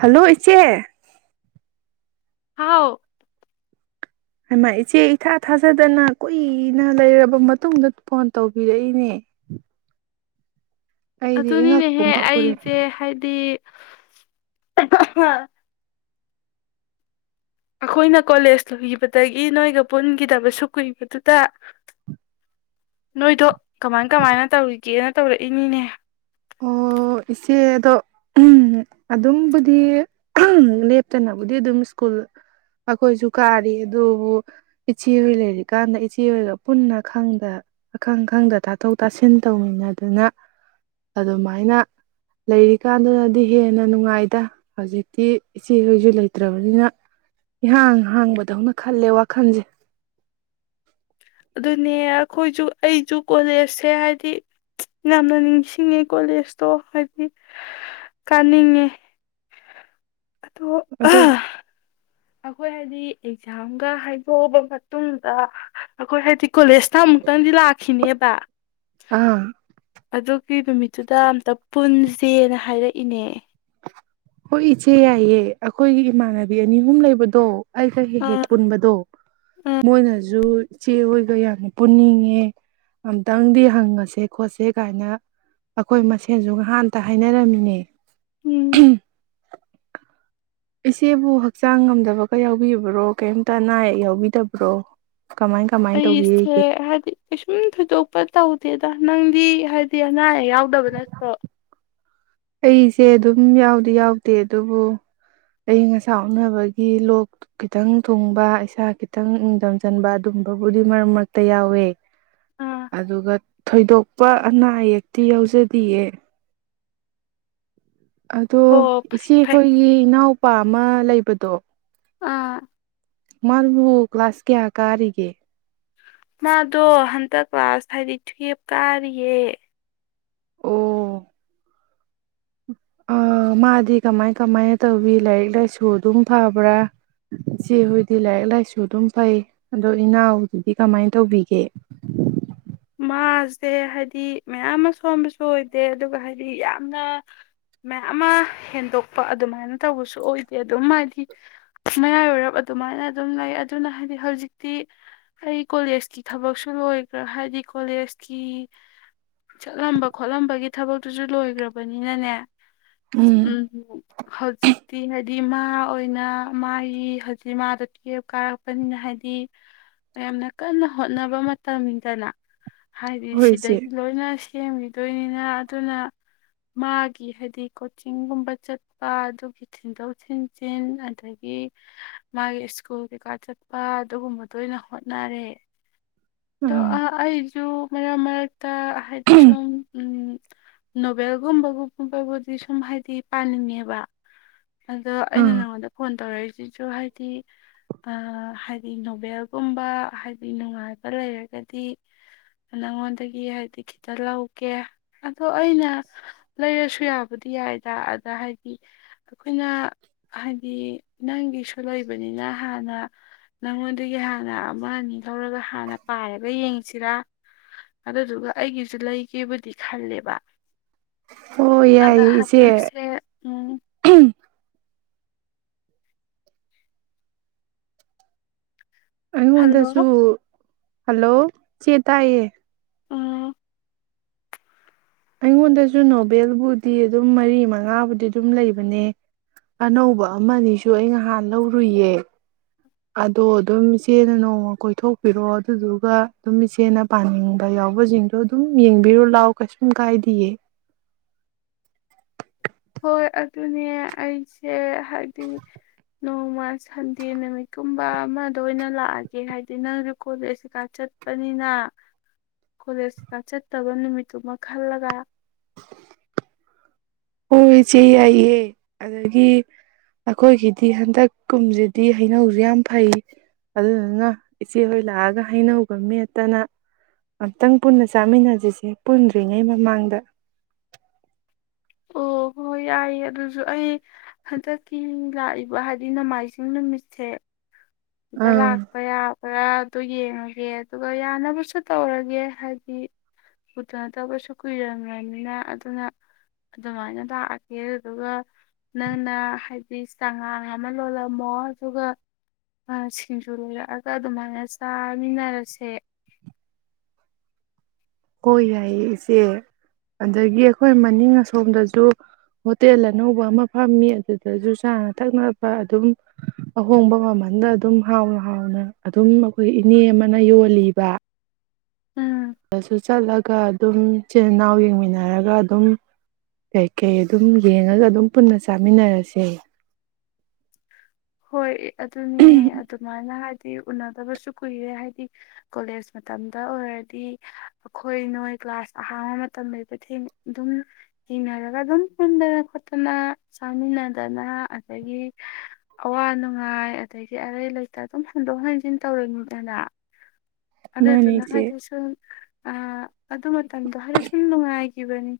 hello ꯏꯆꯦ ꯍꯥꯎ ꯍꯥꯏꯃ ꯏꯆꯦ ꯏꯊꯥ ꯊꯥꯖꯗꯅ ꯀꯨꯏꯅ ꯂꯩꯔꯕ ꯃꯇꯨꯡꯗ ꯐꯣꯟ ꯇꯧꯕꯤꯔꯛꯏꯅꯦ ꯑꯩꯗꯤ ꯏꯉꯛ ꯑꯗꯨꯅꯤꯅꯦꯍꯦ ꯄꯨꯉꯛꯎꯔꯦ ꯑꯩꯁꯦ ꯍꯥꯏꯗꯤ [inaudible] ꯑꯩꯈꯣꯏꯅ ꯀꯣꯂꯦꯖ ꯂꯨꯕꯗꯒꯤ ꯅꯣꯏꯒ ꯄꯨꯟꯈꯤꯗꯕꯁꯨ ꯀꯨꯏꯕꯗꯨꯗ ꯅꯣꯏꯗꯣ ꯀꯃꯥꯏ ꯀꯃꯥꯏꯅ ꯇꯧꯔꯤꯒꯦꯅ ꯇꯧꯔꯛꯏꯅꯤꯅꯦ ꯑꯣ ꯏꯆꯦ ꯑꯗꯣ ꯑꯗꯨꯝꯕꯨꯗꯤ ꯂꯦꯞꯇꯅꯕꯨꯗꯤ ꯑꯗꯨꯝ ꯁ꯭ꯀꯨꯜ ꯑꯩꯈꯣꯏꯁꯨ ꯀꯥꯔꯤ ꯑꯗꯨꯕꯨ ꯏꯆꯦ ꯍꯣꯏ ꯂꯩꯔꯤꯀꯥꯟꯗ ꯏꯆꯦꯍꯣꯏꯒ ꯄꯨꯟꯅ ꯈꯪꯗ ꯑꯈꯪ ꯈꯪꯗ ꯇꯥꯊꯣꯛ ꯇꯥꯁꯤꯟ ꯇꯧꯃꯤꯟꯅꯗꯅ ꯑꯗꯨꯃꯥꯏꯅ ꯂꯩꯔꯤꯀꯥꯟꯗꯨꯗꯗꯤ ꯍꯦꯟꯅ ꯅꯨꯡꯉꯥꯏꯗ ꯍꯧꯖꯤꯛꯇꯤ ꯏꯆꯦꯈꯣꯏꯁꯨ ꯂꯩꯇ꯭ꯔꯕꯅꯤꯅ ꯏꯍꯥꯡ ꯍꯥꯡꯕꯗꯧꯅ ꯈꯜꯂꯦ ꯋꯥꯈꯜꯁꯦ ꯑꯗꯨꯅꯦ ꯑꯩꯈꯣꯏꯁꯨ ꯑꯩꯁꯨ ꯀꯣꯂꯦꯖꯁꯦ ꯍꯥꯏꯗꯤ ꯌꯥꯝꯅ ꯅꯤꯡꯁꯤꯡꯉꯦ ꯀꯣꯂꯦꯖꯇꯣ ꯍꯥꯏꯗꯤ ꯀꯥꯅꯤꯡꯉꯦ ꯑꯣ ꯑ ꯑꯗꯨ ꯑꯩꯈꯣꯏ ꯍꯥꯏꯗꯤ ꯑꯦꯛꯖꯥꯝꯒ ꯍꯥꯏꯗꯣꯛꯑꯕ ꯃꯇꯨꯡꯗ ꯑꯩꯈꯣꯏ ꯍꯥꯏꯗꯤ ꯀꯣꯂꯦꯖꯇ ꯑꯃꯨꯛꯇꯪꯗꯤ ꯂꯥꯛꯈꯤꯅꯦꯕ ꯑꯥ ꯑꯗꯨ ꯀꯔꯤꯕ ꯅꯨꯃꯤꯠꯇꯨꯗ ꯑꯝꯇ ꯄꯨꯟꯁꯦꯅ ꯍꯥꯏꯔꯛꯏꯅꯦ ꯍꯣꯏ ꯏꯆꯦ ꯌꯥꯏꯌꯦ ꯑꯩꯈꯣꯏꯒꯤ ꯏꯃꯥꯟꯅꯕꯤ ꯑꯅꯤ ꯑꯍꯨꯝ ꯂꯩꯕꯗꯣ ꯑꯩꯒ ꯍꯦꯛ ꯑꯥ ꯍꯦꯛ ꯄꯨꯟꯕꯗꯣ ꯃꯣꯏꯅꯁꯨ ꯏꯆꯦ ꯍꯣꯏꯒ ꯌꯥꯝꯅ ꯄꯨꯟꯅꯤꯡꯉꯦ ꯑꯝꯇꯪꯗꯤ ꯍꯪꯉꯁꯦ ꯈꯣꯠꯁꯦ ꯀꯥꯏꯅ ꯑꯩꯈꯣꯏ ꯃꯁꯦꯟꯁꯨ ꯉꯍꯥꯟꯇ ꯍꯥꯏꯅꯔꯝꯃꯤꯅꯦ ꯎꯝ ꯏꯆꯦꯕꯨ ꯍꯛꯆꯥꯡ ꯉꯝꯗꯕꯒ ꯌꯥꯎꯕꯤꯕ꯭ꯔꯣ ꯀꯩꯝꯇ ꯑꯅꯥ ꯑꯌꯦꯛ ꯌꯥꯎꯕꯤꯗꯕ꯭ꯔꯣ ꯀꯃꯥꯏ ꯀꯃꯥꯏꯅ ꯑꯩꯁꯦ ꯇꯧꯕꯤꯔꯤꯒꯦ ꯍꯥꯏꯗꯤ ꯀꯩꯁꯨꯝ ꯊꯣꯏꯗꯣꯛꯄ ꯇꯧꯗꯦꯗ ꯅꯪꯗꯤ ꯍꯥꯏꯗꯤ ꯑꯅꯥ ꯑꯌꯦꯛ ꯌꯥꯎꯗꯕ ꯅꯠꯇ꯭ꯔꯣ ꯑꯩꯁꯦ ꯑꯗꯨꯝ ꯌꯥꯎꯗꯤ ꯌꯥꯎꯗꯦ ꯑꯗꯨꯕꯨ ꯑꯏꯪ ꯑꯁꯥ ꯎꯅꯕꯒꯤ ꯂꯣꯛ ꯈꯤꯇꯪ ꯊꯨꯡꯕ ꯏꯁꯥ ꯈꯤꯇꯪ ꯅꯤꯡꯪꯊꯝꯖꯟꯕ ꯑꯗꯨꯝꯕꯕꯨꯗꯤ ꯃꯔꯛ ꯃꯔꯛꯇ ꯌꯥꯎꯋꯦ ꯑꯥ ꯑꯗꯨꯒ ꯊꯣꯏꯗꯣꯛꯄ ꯑꯅꯥ ꯑꯌꯦꯛꯇꯤ ꯌꯥꯎꯖꯗꯤꯌꯦ ꯑꯗꯣ ꯍꯣ ꯐꯩ ꯐꯩ ꯏꯆꯦꯈꯣꯏꯒꯤ ꯏꯅꯥꯎꯄꯥ ꯑꯃ ꯂꯩꯕ ꯎꯞꯄꯗꯣ ꯑꯥ ꯃꯥꯜꯕꯨ ꯀ꯭ꯂꯥꯁ ꯀꯦꯌꯥ ꯀꯥꯒꯤ ꯃꯥꯗꯣ ꯍꯟꯗꯛ ꯂꯥꯁ ꯍꯥꯏꯗꯤ ꯇꯨꯌꯦꯦꯞ ꯀꯥꯔꯤꯌꯦ ꯑꯣ ꯑ ꯃꯥꯗꯤ ꯀꯃꯥꯏ ꯀꯃꯥꯏꯅ ꯇꯧꯕꯤ ꯂꯥꯏꯔꯤꯛ ꯂꯥꯏꯁꯨ ꯑꯗꯨꯝ ꯐꯕ꯭ꯔꯥ ꯏꯆꯦ ꯍꯣꯏꯗꯤ ꯂꯥꯏꯔꯤꯛ ꯂꯥꯏꯁꯨ ꯑꯗꯨꯝ ꯐꯩ ꯑꯗꯣ ꯏꯅꯥꯎꯗꯨꯗꯤ ꯀꯃꯥꯏꯅ ꯇꯧꯕꯤꯒꯦ ꯃꯥꯁꯦ ꯍꯥꯏꯗꯤ ꯃꯌꯥꯝ ꯑꯃ ꯁꯣꯟꯕꯁꯨ ꯑꯣꯏꯗꯦ ꯑꯗꯨꯒ ꯍꯥꯏꯗꯤ ꯌꯥꯝꯅ ꯃꯌꯥꯝ ꯑꯃ ꯍꯦꯟꯗꯣꯛꯄ ꯑꯗꯨꯃꯥꯏꯅ ꯇꯧꯕꯁꯨ ꯑꯣꯏꯗꯦ ꯑꯗꯨꯝ ꯍꯥꯏꯗꯤ ꯃꯌꯥꯏ ꯑꯣꯏꯔꯞ ꯑꯗꯨꯃꯥꯏꯅ ꯑꯗꯨꯝ ꯂꯩ ꯑꯗꯨꯅ ꯍꯥꯏꯗꯤ ꯍꯧꯖꯤꯛꯇꯤ ꯑꯩ ꯀꯣꯂꯦꯖꯀꯤ ꯊꯕꯛꯁꯨ ꯂꯣꯏꯈ꯭ꯔꯥ ꯍꯥꯏꯗꯤ ꯀꯣꯂꯦꯖꯀꯤ ꯆꯠꯂꯝꯕ ꯈꯣꯠꯂꯝꯕꯒꯤ ꯊꯕꯛꯇꯨꯁꯨ ꯂꯣꯏꯈ꯭ꯔꯕꯅꯤꯅꯅꯦ ꯎꯝ ꯍꯧꯖꯤꯛ ꯇꯤ ꯍꯥꯏꯗꯤ ꯃꯥ ꯑꯣꯏꯅ ꯃꯥꯒꯤ ꯍꯧꯖꯤꯛ ꯃꯥꯗꯣ ꯀꯦꯞ ꯀꯥꯔꯛꯄꯅꯤꯅ ꯍꯥꯏꯗꯤ ꯌꯥꯝꯅ ꯀꯟꯅ ꯍꯣꯠꯅꯕ ꯃꯇꯝꯅꯤꯗꯅ ꯍꯥꯏꯗꯤ ꯍꯣꯏ ꯏꯆꯦ ꯁꯤꯗꯒꯤ ꯂꯣꯏꯅ ꯁꯦꯝꯈꯤꯗꯣꯏꯅꯤꯅ ꯑꯗꯨꯅ ꯃꯥꯒꯤ ꯍꯥꯏꯗꯤ ꯀꯣꯆꯤꯡꯒꯨꯝꯕ ꯆꯠꯄ ꯑꯗꯨꯒꯤ ꯊꯤꯟꯗꯣꯛ ꯊꯤꯟꯖꯤꯟ ꯑꯗꯒꯤ ꯃꯥꯒꯤ ꯁ꯭ꯀꯨꯜ ꯀꯩꯀꯥ ꯆꯠꯄ ꯑꯗꯨꯒꯨꯝꯕꯗ ꯑꯣꯏꯅ ꯍꯣꯠꯅꯔꯦ ꯑꯗꯣ ꯑꯥ ꯑꯩꯁꯨ ꯃꯔꯛ ꯃꯔꯛꯇ ꯍꯥꯏꯗꯤ ꯁꯨꯝ ꯎ ꯅꯣꯚꯦꯜꯒꯨꯝꯕꯒꯨꯝꯨꯝꯕꯕꯨꯗꯤ ꯁꯨꯝ ꯍꯥꯏꯕꯗꯤ ꯄꯥꯅꯤꯡꯉꯦꯕ ꯑꯗꯣ ꯑꯩꯅ ꯑꯥ ꯅꯉꯣꯟꯗ ꯐꯣꯟ ꯇꯧꯔꯛꯏꯁꯤꯁꯨ ꯍꯥꯏꯗꯤ ꯍꯥꯏꯗꯤ ꯅꯣꯕꯦꯜꯒꯨꯝꯕ ꯍꯥꯏꯗꯤ ꯅꯨꯡꯉꯥꯏꯕ ꯂꯩꯔꯒꯗꯤ ꯅꯉꯣꯟꯗꯒꯤ ꯍꯥꯏꯗꯤ ꯈꯤꯇꯪ ꯂꯧꯒꯦ ꯑꯗꯣ ꯑꯩꯅ ꯂꯩꯔꯁꯨ ꯌꯥꯕꯨꯗꯤ ꯌꯥꯏꯗ ꯑꯗ ꯍꯥꯏꯗꯤ ꯑꯩꯈꯣꯏꯅ ꯍꯥꯏꯗꯤ ꯅꯪꯒꯤꯁꯨ ꯂꯩꯕꯅꯤꯅ ꯍꯥꯟꯅ ꯅꯪꯉꯣꯟꯗꯒꯤ ꯍꯥꯟꯅ ꯑꯃ ꯑꯅꯤ ꯂꯧꯔꯒ ꯍꯥꯟꯅ ꯄꯥꯏꯔꯒ ꯌꯦꯡ ꯁꯤꯔꯥ ꯑꯗꯨꯗꯨꯒ ꯑꯩꯒꯤꯁꯨ ꯂꯩꯒꯦꯕꯨꯗꯤ ꯈꯜꯂꯦꯕ ꯑꯣ ꯑꯗ ꯌꯥꯏꯑꯦ ꯏꯆꯦ ꯍꯟꯗꯛꯁꯦ ꯎꯝ ꯑꯩꯉꯣꯟꯗꯁꯨ ꯍꯜꯂꯣ ꯍꯜꯂꯣ ꯆꯦ ꯇꯥꯏꯌꯦ ꯎꯝ ꯑꯩꯉꯣꯟꯗꯁꯨ ꯅꯣꯚꯦꯜꯕꯨꯗꯤ ꯑꯗꯨꯝ ꯃꯔꯤ ꯃꯉꯥꯕꯨꯗꯤ ꯑꯗꯨꯝ ꯂꯩꯕꯅꯦ ꯑꯅꯧꯕ ꯑꯃꯅꯤꯁꯨ ꯑꯩ ꯅꯍꯥꯟ ꯂꯧꯔꯨꯏꯌꯦ ꯑꯗꯣ ꯑꯗꯨꯝ ꯏꯆꯦꯅ ꯅꯣꯡꯃ ꯀꯣꯏꯊꯣꯛꯄꯤꯔꯣ ꯑꯗꯨꯗꯨꯒ ꯑꯗꯨꯝ ꯏꯆꯦꯅ ꯄꯥꯅꯤꯡꯕ ꯌꯥꯎꯕꯁꯤꯡꯗꯣ ꯑꯗꯨꯝ ꯌꯦꯡꯕꯤꯔꯣ ꯂꯥꯛꯑꯣ ꯀꯩꯁꯨꯝ ꯀꯥꯏꯗꯌꯦ ꯍꯣꯏ ꯑꯗꯨꯅꯦ ꯑꯩꯁꯦ ꯍꯥꯏꯕꯗꯤ ꯅꯣꯡꯃ ꯁꯟꯗꯦ ꯅꯨꯃꯤꯠꯀꯨꯝꯕ ꯑꯃꯗ ꯑꯣꯏꯅ ꯂꯥꯛꯑꯒꯦ ꯍꯥꯏꯕꯗꯤ ꯅꯪꯁꯨ ꯀꯣꯂꯦꯖ ꯀꯩꯀꯥ ꯆꯠꯄꯅꯤꯅ ꯀꯣꯂꯦꯖ ꯀꯩꯀꯥ ꯆꯠꯇꯕ ꯅꯨꯃꯤꯠꯇꯨꯃ ꯈꯜꯂꯒ ꯍꯣꯏ ꯏꯆꯦ ꯌꯥꯏꯌꯦ ꯑꯗꯒꯤ ꯑꯩꯈꯣꯏꯒꯤꯗꯤ ꯍꯟꯗꯛ ꯀꯨꯝꯁꯤꯗꯤ ꯍꯩꯅꯧꯁꯤ ꯌꯥꯝ ꯐꯩ ꯑꯗꯨꯗꯨꯅ ꯏꯆꯦꯍꯣꯏ ꯂꯥꯛꯑꯒ ꯍꯩꯅꯒ ꯃꯦꯠꯇꯅ ꯑꯝꯇꯪ ꯄꯨꯟꯅ ꯆꯥꯃꯤꯟꯅꯁꯤꯁꯦ ꯄꯨꯟꯗ꯭ꯔꯤꯉꯩ ꯃꯃꯥꯡꯗ ꯑꯣ ꯍꯣꯏ ꯌꯥꯏ ꯑꯗꯨꯁꯨ ꯑꯩ ꯍꯟꯗꯛꯀꯤ ꯂꯥꯛꯏꯕ ꯍꯥꯏꯗꯤ ꯅꯣꯡꯃꯥꯏꯖꯤꯡ ꯅꯨꯃꯤꯠꯁꯦ ꯁꯤꯗ ꯑꯥ ꯂꯥꯛꯄ ꯌꯥꯕ꯭ꯔꯥ ꯇꯨ ꯌꯦꯡꯉꯒꯦ ꯑꯗꯨꯒ ꯌꯥꯅꯕꯁꯨ ꯇꯧꯔꯒꯦ ꯍꯥꯏꯗꯤ ꯎꯅꯗꯕꯁꯨ ꯀꯨꯏꯔꯕꯅꯤꯅ ꯑꯗꯨꯅ ꯑꯗꯨꯃꯥꯏꯅ ꯂꯥꯛꯑꯒꯦ ꯑꯗꯨꯒ ꯅꯪꯅ ꯍꯥꯏꯗꯤ ꯆꯉꯥꯡ ꯑꯃ ꯂꯣꯜꯂꯝꯃꯣ ꯑꯗꯨꯒ ꯁꯤꯡꯖꯨ ꯂꯩꯔꯛꯑꯒ ꯑꯗꯨꯃꯥꯏꯅ ꯆꯥꯃꯤꯟꯅꯔꯁꯦ ꯍꯣꯏ ꯌꯥꯏꯌꯦ ꯏꯆꯦ ꯑꯗꯒꯤ ꯑꯩꯈꯣꯏ ꯃꯅꯤꯡ ꯑꯁꯣꯝꯗꯁꯨ ꯍꯣꯇꯦꯜ ꯑꯅꯧꯕ ꯑꯃ ꯐꯝꯃꯤ ꯑꯗꯨꯗꯁꯨ ꯆꯥꯅ ꯊꯛ ꯑꯗꯨꯝ ꯑꯍꯣꯡꯕ ꯃꯃꯟꯗ ꯑꯗꯨꯝ ꯍꯥꯎꯅ ꯍꯥꯎꯅ ꯑꯗꯨꯝ ꯑꯩꯈꯣꯏ ꯏꯅꯦ ꯑꯃꯅ ꯌꯣꯜꯂꯤꯕ ꯎꯝ [unintelligible] ꯆꯠꯂꯒ ꯑꯗꯨꯝ ꯏꯆꯤꯟ ꯏꯅꯥꯎ ꯌꯦꯡꯃꯤꯟꯅꯔꯒ ꯑꯗꯨꯝ ꯀꯩꯀꯩ ꯑꯗꯨꯝ ꯌꯦꯡꯉꯒ ꯑꯗꯨꯝ ꯄꯨꯟꯅ ꯆꯥꯃꯤꯟꯅꯔꯁꯦ ꯍꯣꯏ ꯑꯗꯨꯅꯦ ꯑꯗꯨꯃꯥꯏꯅ ꯍꯥꯏ ꯍꯥꯏꯗꯤ ꯎꯅꯗꯕꯁꯨ ꯀꯨꯏꯔꯦ ꯍꯥꯏꯗꯤ ꯀꯣꯂꯦꯖ ꯃꯇꯝꯗ ꯑꯣꯏꯔꯗꯤ ꯑꯩꯈꯣꯏ ꯅꯣꯏ ꯀ꯭ꯂꯥꯁ ꯑꯍꯥꯡꯕ ꯃꯇꯝ ꯂꯩꯕ ꯑꯗꯨꯝ ꯊꯦꯡꯅꯔꯒ ꯑꯗꯨꯝ ꯍꯦꯟꯗꯅ ꯄꯨꯟꯗꯅ ꯈꯣꯠꯇꯅ ꯆꯥꯃꯤꯟꯅꯗꯅ ꯑꯗꯒꯤ ꯑꯋꯥ ꯅꯨꯡꯉꯥꯏ ꯑꯗꯒꯤ ꯑꯔꯩ ꯂꯩꯇ ꯑꯗꯨꯝ ꯍꯟꯗꯣꯛ ꯍꯦꯟꯖꯤꯟ ꯇꯧꯔꯅꯤꯗꯅ ꯃꯥꯅꯦ ꯑꯗꯨꯗꯨꯅ ꯏꯆꯦ ꯍꯥꯏꯗꯤ ꯁꯨꯝ ꯑꯗꯨ ꯃꯇꯝꯗꯣ ꯍꯥꯏꯗꯤ ꯁꯨꯝ ꯅꯨꯡꯉꯥꯏꯈꯤꯕꯅꯤ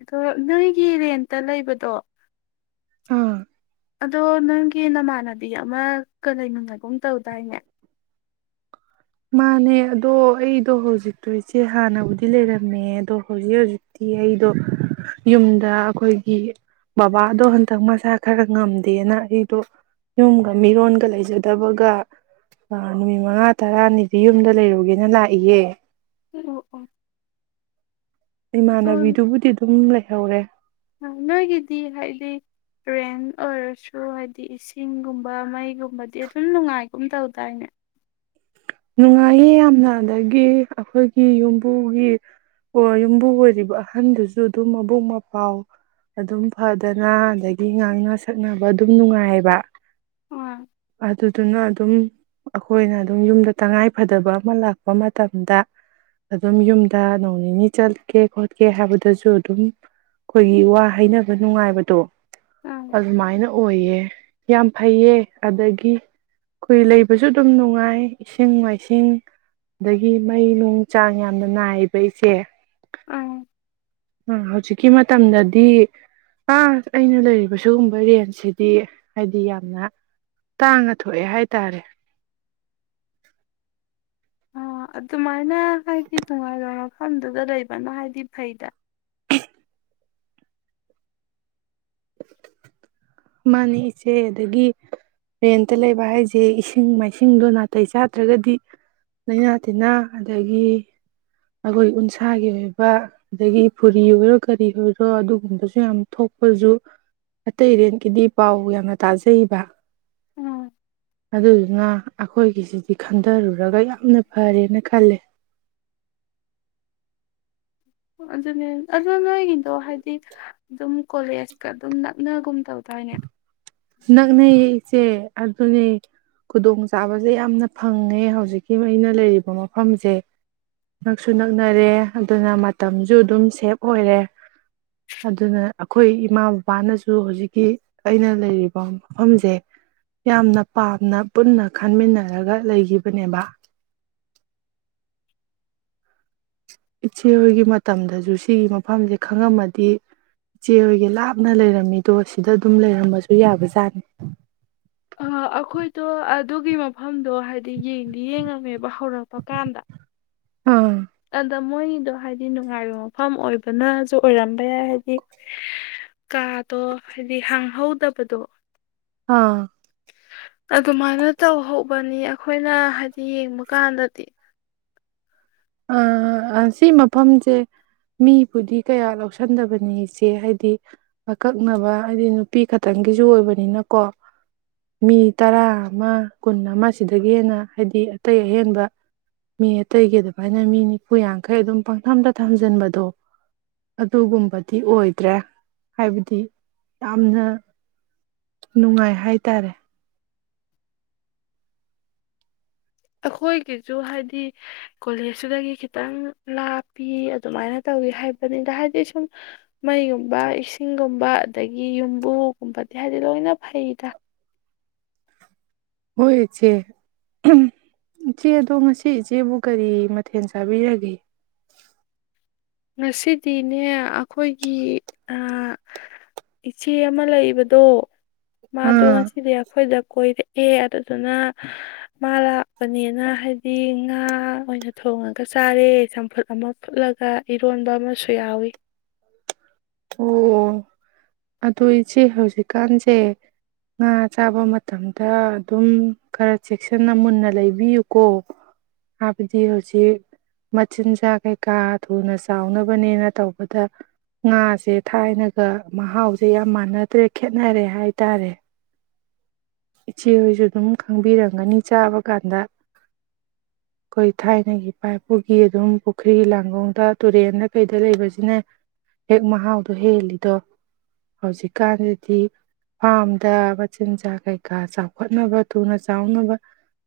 ꯑꯗꯣ ꯅꯣꯏꯒꯤ ꯔꯦꯟꯇ ꯂꯩꯕꯗꯣ ꯑꯥ ꯑꯗꯣ ꯅꯪꯒꯤ ꯅꯃꯥꯟꯅꯕꯤ ꯑꯃꯒ ꯂꯩꯃꯤꯟꯅꯒꯨꯝ ꯇꯧꯗꯥꯏꯅꯦ ꯃꯥꯅꯦ ꯑꯗꯣ ꯑꯩꯗꯣ ꯍꯧꯖꯤꯛꯇꯣ ꯏꯆꯦ ꯍꯥꯟꯅꯕꯨꯗꯤ ꯂꯩꯔꯝꯃꯦ ꯑꯗꯣ ꯍꯧꯖꯤꯛ ꯍꯧꯖꯤꯛꯇꯤ ꯑꯩꯗꯣ ꯌꯨꯝꯗ ꯑꯩꯈꯣꯏꯒꯤ ꯕꯕꯥꯗꯣ ꯍꯟꯇꯛ ꯃꯁꯥ ꯈꯔ ꯉꯝꯗꯦꯅ ꯑꯩꯗꯣ ꯌꯨꯝꯒ ꯃꯤꯔꯣꯟꯒ ꯂꯩꯖꯗꯕꯒ ꯅꯨꯃꯤꯠ ꯃꯉꯥ ꯇꯔꯥꯅꯤꯗꯤ ꯌꯨꯝꯗ ꯂꯩꯔꯨꯒꯦꯅ ꯂꯥꯛꯏꯌꯦ ꯑꯣ ꯑꯣ ꯑꯗꯣ ꯏꯃꯥꯟꯅꯕꯤꯗꯨꯕꯨꯗꯤ ꯑꯗꯨꯝ ꯂꯩ ꯍꯧꯔꯦ ꯅꯣꯏꯒꯤꯗꯤ ꯍꯥꯏꯗꯤ ꯔꯦꯟ ꯑꯣꯏꯔꯁꯨ ꯍꯥꯏꯗꯤ ꯏꯁꯤꯡꯒꯨꯝꯕ ꯃꯩꯒꯨꯝꯕꯗꯤ ꯑꯗꯨꯝ ꯅꯨꯡꯉꯥꯏꯒꯨꯝ ꯇꯧꯗꯥꯏꯅꯦ ꯅꯨꯡꯉꯥꯏꯌꯦ ꯌꯥꯝꯅ ꯑꯗꯒꯤ ꯑꯩꯈꯣꯏꯒꯤ ꯌꯨꯝꯕꯨꯒꯤ ꯑꯣ ꯌꯨꯝꯕꯨ ꯑꯣꯏꯔꯤꯕ ꯑꯍꯟꯗꯨꯁꯨ ꯑꯗꯨꯝ ꯃꯕꯨꯛ ꯃꯄꯥꯎ ꯑꯗꯨꯝ ꯐꯗꯅ ꯑꯗꯒꯤ ꯉꯥꯡꯅ ꯁꯛꯅꯕ ꯑꯗꯨꯝ ꯅꯨꯡꯉꯥꯏꯌꯦꯕ ꯑ ꯑꯗꯨꯗꯨꯅ ꯑꯗꯨꯝ ꯑꯩꯈꯣꯏꯅ ꯑꯗꯨꯝ ꯌꯨꯝꯗ ꯇꯉꯥꯏ ꯐꯗꯕ ꯑꯃ ꯂꯥꯛꯄ ꯃꯇꯝꯗ ꯑꯗꯨꯝ ꯌꯨꯝꯗ ꯅꯣꯡ ꯅꯤꯅꯤ ꯆꯠꯀꯦ ꯈꯣꯠꯀꯦ ꯍꯥꯏꯕꯗꯁꯨ ꯑꯗꯨꯝ ꯑꯩꯈꯣꯏꯒꯤ ꯋꯥ ꯍꯩꯅꯕ ꯅꯨꯡꯉꯥꯏꯕꯗꯣ ꯑꯥ ꯑꯗꯨꯃꯥꯏꯅ ꯑꯣꯏꯌꯦ ꯌꯥꯝ ꯐꯩꯌꯦ ꯑꯗꯒꯤ ꯑꯩꯈꯣꯏ ꯂꯩꯕꯁꯨ ꯑꯗꯨꯝ ꯅꯨꯡꯉꯥꯏ ꯏꯁꯤꯡ ꯃꯥꯏꯁꯤꯡ ꯑꯗꯒꯤ ꯃꯩ ꯅꯨꯡ ꯆꯥꯡ ꯌꯥꯝꯅ ꯅꯥꯏꯌꯦꯕ ꯏꯆꯦ ꯑꯪ ꯎꯝ ꯍꯧꯖꯤꯛꯀꯤ ꯃꯇꯝꯗꯗꯤ ꯑꯥ ꯑꯩꯅ ꯂꯩꯔꯤꯕ ꯁꯤꯒꯨꯝꯕ ꯔꯦꯟꯖꯁꯤꯗꯤ ꯍꯥꯏꯗꯤ ꯌꯥꯝꯅ ꯇꯥꯡꯅ ꯊꯣꯛꯑꯦ ꯍꯥꯏ ꯇꯥꯔꯦ ꯑ ꯑꯗꯨꯃꯥꯏ [unintelligible] ꯃꯐꯝꯗꯨꯗ ꯂꯩꯕꯅ ꯍꯥꯏꯗꯤ ꯐꯩꯗ ꯃꯥꯅꯦ ꯏꯆꯦ ꯑꯗꯒꯤ ꯔꯦꯟꯇ ꯂꯩꯕ ꯍꯥꯏꯁꯦ ꯏꯁꯤꯡ ꯃꯥꯏꯁꯤꯡꯗꯣ ꯅꯥꯇꯩ ꯆꯥꯗ꯭ꯔꯒꯗꯤ ꯂꯩꯥꯏꯅꯥ ꯇꯤꯟꯅꯥ ꯑꯗꯒꯤ ꯑꯈꯣꯏ ꯎꯟꯁꯥꯒꯤ ꯑꯣꯏꯕ ꯑꯗꯒꯤ ꯐꯨꯔꯤ ꯑꯣꯏꯔꯣ ꯀꯔꯤ ꯑꯣꯏꯔꯣ ꯑꯗꯨꯒꯨꯝꯕꯁꯨ ꯌꯥꯝ ꯊꯣꯛꯄꯁꯨ ꯑꯇꯩꯔꯦꯟꯀꯤꯗꯤ ꯄꯥꯎ ꯌꯥꯝꯅ ꯇꯥꯖꯩꯕ ꯎꯝ ꯑꯗꯨꯗꯨꯅ ꯑꯈꯣꯏꯒꯤꯁꯤꯗꯤ ꯈꯟꯊꯔꯨꯔꯒ ꯌꯥꯝꯅ ꯐꯔꯦꯅ ꯈꯜꯂꯦ ꯑꯗꯨꯅꯦ ꯑꯗꯣ ꯅꯣꯏꯒꯤꯗꯣ ꯍꯥꯏꯗꯤ ꯑꯗꯨꯝ ꯀꯣꯂꯦꯖꯀ ꯑꯗꯨꯝ ꯅꯛꯅꯒꯨꯝ ꯇꯧꯗꯥꯏꯅꯦ ꯅꯛꯅꯩꯌꯦ ꯆꯦ ꯑꯗꯨꯅꯦ ꯈꯨꯗꯣꯡ ꯆꯥꯕꯁꯦ ꯌꯥꯝꯅ ꯐꯪꯉꯦ ꯍꯧꯖꯤꯛꯀꯤ ꯑꯩꯅ ꯂꯩꯔꯤꯕ ꯃꯐꯝꯁꯦ ꯅꯛꯁꯨ ꯅꯛꯅꯔꯦ ꯑꯗꯨꯅ ꯃꯇꯝꯁꯨ ꯑꯗꯨꯝ ꯁꯦꯞ ꯑꯣꯏꯔꯦ ꯑꯗꯨꯅ ꯑꯈꯣꯏ ꯏꯃꯥ ꯕꯕꯥꯅꯁꯨ ꯍꯧꯖꯤꯛꯀꯤ ꯑꯩꯅ ꯂꯩꯔꯤꯕ ꯃꯐꯝꯁꯦ ꯌꯥꯝꯅ ꯄꯥꯝꯅ ꯄꯨꯟꯅ ꯈꯟꯃꯤꯟꯅꯔꯒ ꯂꯩꯈꯤꯕꯅꯦꯕ ꯏꯆꯦ ꯍꯣꯏꯒꯤ ꯃꯇꯝꯗꯁꯨ ꯁꯤꯒꯤ ꯃꯐꯝꯁꯦ ꯈꯪꯉꯝꯃꯗꯤ ꯏꯆꯦ ꯍꯣꯏꯒꯤ ꯂꯥꯞꯅ ꯂꯩꯔꯝꯃꯤꯗꯣ ꯁꯤꯗ ꯑꯗꯨꯝ ꯂꯩꯔꯝꯃꯁꯨ ꯌꯥꯕꯖꯥꯠꯅꯤ ꯑꯈꯣꯏꯗꯣ ꯑꯗꯨꯒꯤ ꯃꯐꯝꯗꯣ ꯍꯥꯏꯗꯤ ꯌꯦꯡꯗꯤ ꯌꯦꯡꯉꯝꯃꯦꯕ ꯍꯧꯔꯛꯄ ꯀꯥꯟꯗ ꯑꯥ ꯑꯗ ꯃꯣꯏꯒꯤꯗꯣ ꯍꯥꯏꯗꯤ ꯅꯨꯡꯉꯥꯏꯕ ꯃꯐꯝ ꯑꯣꯏꯕꯅꯁꯨ ꯑꯣꯏꯔꯝꯕ ꯌꯥꯏ ꯍꯥꯏꯗꯤ ꯀꯥꯗꯣ ꯍꯥꯏꯗꯤ ꯍꯥꯡꯍꯧꯗꯕꯗꯣ ꯑꯥ ꯑꯗꯨꯃꯥꯏꯅ ꯇꯧꯍꯧꯕꯅꯤ ꯑꯈꯣꯏꯅ ꯍꯥꯏꯗꯤ ꯌꯦꯡꯕ ꯀꯥꯟꯗꯗꯤ ꯁꯤ ꯃꯐꯝꯁꯦ ꯃꯤꯕꯨꯗꯤ ꯀꯌꯥ ꯂꯧꯁꯟꯗꯕꯅꯤ ꯏꯆꯦ ꯍꯥꯏꯗꯤ ꯑꯀꯛꯅꯕ ꯍꯥꯏꯗꯤ ꯅꯨꯄꯤ ꯈꯛꯇꯪꯒꯤꯁꯨ ꯑꯣꯏꯕꯅꯤꯅꯀꯣ ꯃꯤ ꯇꯔꯥ ꯑꯃ ꯀꯨꯟ ꯑꯃꯁꯤꯗꯒꯤ ꯍꯦꯟꯅ ꯍꯥꯏꯗꯤ ꯑꯇꯩ ꯑꯍꯦꯟꯕ ꯃꯤ ꯑꯇꯩꯒꯤꯗ ꯑꯗꯨꯃꯥꯏꯅ ꯃꯤ ꯅꯤꯐꯨ ꯌꯥꯡꯈꯩ ꯑꯗꯨꯝ ꯄꯪꯊꯝꯗ ꯊꯝꯖꯤꯟꯕꯗꯣ ꯑꯗꯨꯒꯨꯝꯕꯗꯤ ꯑꯣꯏꯗ꯭ꯔꯦ ꯍꯥꯏꯕꯗꯤ ꯌꯥꯝꯅ ꯅꯨꯡꯉꯥꯏ ꯍꯥꯏꯇꯥꯔꯦ ꯑꯈꯣꯏꯒꯤꯁꯨ ꯍꯥꯏꯗꯤ ꯀꯣꯂꯦꯖꯇꯨꯗꯒꯤ ꯈꯤꯇꯪ ꯂꯥꯞꯄꯤ ꯑꯗꯨꯃꯥꯏꯅ ꯇꯧꯋꯤ ꯍꯥꯏꯕꯅꯤꯗ ꯍꯥꯏꯗꯤ ꯁꯨꯝ ꯃꯩꯒꯨꯝꯕ ꯏꯁꯤꯡꯒꯨꯝꯕ ꯑꯗꯒꯤ ꯌꯨꯝꯕꯨꯒꯨꯝꯕꯗꯤ ꯍꯥꯏꯕꯗꯤ ꯂꯣꯏꯅ ꯐꯩꯗ ꯍꯣꯏ ꯏꯆꯦ ꯏꯆꯦ ꯑꯗꯣ ꯉꯁꯤ ꯏꯆꯦꯕꯨ ꯀꯔꯤ ꯃꯊꯦꯜ ꯆꯥꯕꯤꯔꯒꯦ ꯉꯁꯤꯗꯤꯅꯦ ꯑꯈꯣꯏꯒꯤ ꯑ ꯏꯆꯦ ꯑꯃ ꯂꯩꯕꯗꯣ ꯃꯥꯗꯣ ꯑꯥ ꯉꯁꯤꯗꯤ ꯑꯈꯣꯏꯗ ꯀꯣꯏꯔꯛꯑꯦ ꯑꯗꯨꯗꯨꯅ ꯃꯥ ꯂꯥꯛꯄꯅꯤꯅ ꯍꯥꯏꯗꯤ ꯉꯥ ꯑꯣꯏꯅ ꯊꯣꯡꯉꯒ ꯆꯥꯔꯦ ꯆꯝꯐꯨꯠ ꯑꯃ ꯐꯨꯠꯂꯒ ꯏꯔꯣꯟꯕ ꯑꯃꯁꯨ ꯌꯥꯎꯋꯤ ꯑꯣ ꯑꯗꯨꯣ ꯏꯆꯦ ꯍꯧꯖꯤꯛꯀꯥꯟꯁꯦ ꯉꯥ ꯆꯥꯕ ꯃꯇꯝꯗ ꯑꯗꯨꯝ ꯈꯔ ꯆꯦꯛꯁꯤꯟꯅ ꯃꯨꯟꯅ ꯂꯩꯕꯤꯌꯨꯀꯣ ꯍꯥꯏꯕꯗꯤ ꯍꯧꯖꯤꯛ ꯃꯆꯤꯟꯖꯥꯛ ꯀꯩꯀꯥ ꯊꯨꯅ ꯆꯥꯎꯅꯕꯅꯦꯅ ꯇꯧꯕꯗ ꯉꯥꯁꯦ ꯊꯥꯏꯅꯒ ꯃꯍꯥꯎꯁꯦ ꯌꯥꯝ ꯃꯥꯟꯅꯗ꯭ꯔꯦ ꯈꯦꯠꯅꯔꯦ ꯍꯥꯏ ꯇꯔꯦ ꯏꯆꯦꯍꯣꯏꯁꯨ ꯑꯗꯨꯝ ꯈꯪꯕꯤꯔꯝꯒꯅꯤ ꯆꯥꯕ ꯀꯥꯟꯗ ꯑꯈꯣꯏ ꯊꯥꯏꯅꯒꯤ ꯏꯄꯥ ꯏꯄꯨꯒꯤ ꯑꯗꯨꯝ ꯄꯨꯈ꯭ꯔꯤ ꯂꯥꯡꯒꯣꯡꯗ ꯇꯨꯔꯦꯟꯗ ꯀꯩꯗ ꯂꯩꯕꯁꯤꯅ ꯍꯦꯛ ꯃꯍꯥꯎꯗꯣ ꯍꯦꯜꯂꯤꯗꯣ ꯍꯧꯖꯤꯛꯀꯥꯟꯗꯗꯤ ꯐꯥꯝꯗ ꯃꯆꯤꯟꯖꯥꯛ ꯀꯩꯩ ꯩꯀꯥ ꯆꯥꯎꯈꯠꯅꯕ ꯊꯨꯅ ꯆꯥꯎꯅꯕ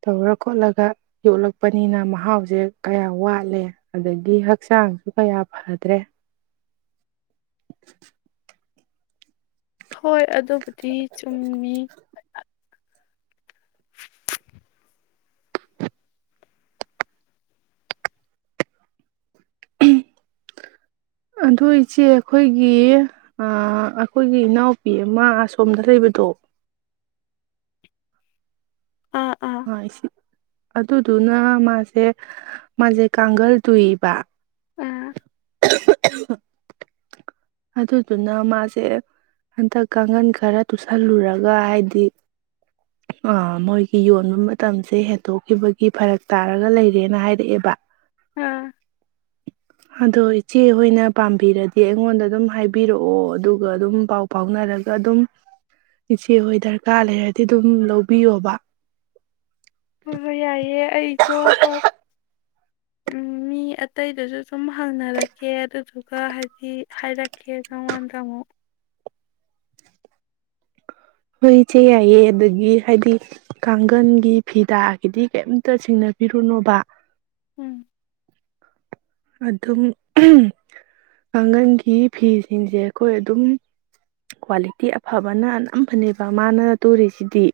ꯇꯧꯔ ꯈꯣꯠꯂꯒ ꯌꯣꯛꯂꯛꯄꯅꯤꯅ ꯃꯍꯥꯎꯁꯦ ꯀꯌꯥ ꯋꯥꯠꯂꯦ ꯑꯗꯒꯤ ꯍꯛꯆꯥꯡꯁꯨ ꯀꯌꯥ ꯐꯗ꯭ꯔꯦ ꯍꯣꯏ ꯑꯗꯨꯕꯨꯗꯤ ꯆꯨꯝꯃꯤ ꯑꯗꯣ ꯏꯆꯦ ꯑꯈꯣꯏꯒꯤ ꯑꯈꯣꯏꯒꯤ ꯏꯅꯥꯎꯄꯤ ꯑꯃ ꯑꯁꯣꯝꯗ ꯂꯩꯕꯗꯣ ꯑ ꯁꯤ ꯑꯗꯨꯗꯨꯅ ꯃꯥꯁꯦ ꯃꯥꯁꯦ ꯀꯥꯡꯒꯜ ꯇꯨꯏꯕ ꯎꯝ [unintelligible] ꯑꯗꯨꯗꯨꯅ ꯃꯥꯁꯦ ꯍꯟꯗꯛ ꯀꯥꯡꯈꯟ ꯈꯔ ꯇꯨꯁꯜꯂꯨꯔꯒ ꯍꯥꯏꯗꯤ ꯑ ꯃꯣꯏꯒꯤ ꯌꯣꯟꯕ ꯃꯇꯝꯁꯦ ꯍꯦꯟꯇꯣꯛꯈꯤꯕꯒꯤ ꯐꯔꯛ ꯇꯥꯔꯒ ꯂꯩꯔꯦꯅ ꯍꯥꯏꯔꯛꯑꯦꯕ ꯑꯥ ꯑꯗꯣ ꯏꯆꯦꯍꯣꯏꯅ ꯄꯥꯝꯕꯤꯔꯗꯤ ꯑꯩꯉꯣꯟꯗ ꯑꯗꯨꯝ ꯍꯥꯏꯕꯤꯔꯛꯑꯣ ꯑꯗꯨꯒ ꯑꯗꯨꯝ ꯄꯥꯎ ꯐꯥꯎꯅꯔꯒ ꯑꯗꯨꯝ ꯏꯆꯦꯍꯣꯏ ꯗꯔꯀꯥꯔ ꯂꯩꯔ ꯗꯨꯝ ꯂꯧꯕꯤꯌꯣꯕ ꯍꯣꯏ ꯍꯣꯏ ꯌꯥꯏ ꯑꯦ ꯑꯩꯁꯨ ꯍꯣꯏ ꯎꯝ ꯃꯤ ꯑꯇꯩꯗꯨꯁꯨ ꯁꯨꯝ ꯍꯪꯅꯔꯛꯀꯦ ꯑꯗꯨꯗꯨꯒ ꯍꯥꯏꯗꯤ ꯍꯥꯏꯔꯛꯀꯦ ꯅꯪꯉꯣꯟꯗ ꯑꯃꯨꯛ ꯍꯣꯏ ꯏꯆꯦ ꯌꯥꯏꯌꯦ ꯑꯗꯨꯗꯤ ꯍꯥꯏꯗꯤ ꯀꯥꯡꯒꯜꯒꯤ ꯐꯤꯗꯥꯒꯤꯗꯤ ꯀꯩꯝꯇ ꯆꯤꯡꯅꯕꯤꯔꯨꯅꯣꯕ ꯎꯝ ꯑꯗꯨꯝ ꯀꯥꯡꯥꯡꯒꯜꯒꯤ ꯐꯤꯁꯤꯡꯁꯦ ꯑꯈꯣꯏ ꯑꯗꯨꯝ ꯀ꯭ꯋꯥꯂꯤꯇꯤ ꯑꯐꯕꯅ ꯌꯥꯝ ꯐꯅꯦꯕ ꯃꯥꯅ ꯇꯨꯔꯤꯁꯤꯗꯤ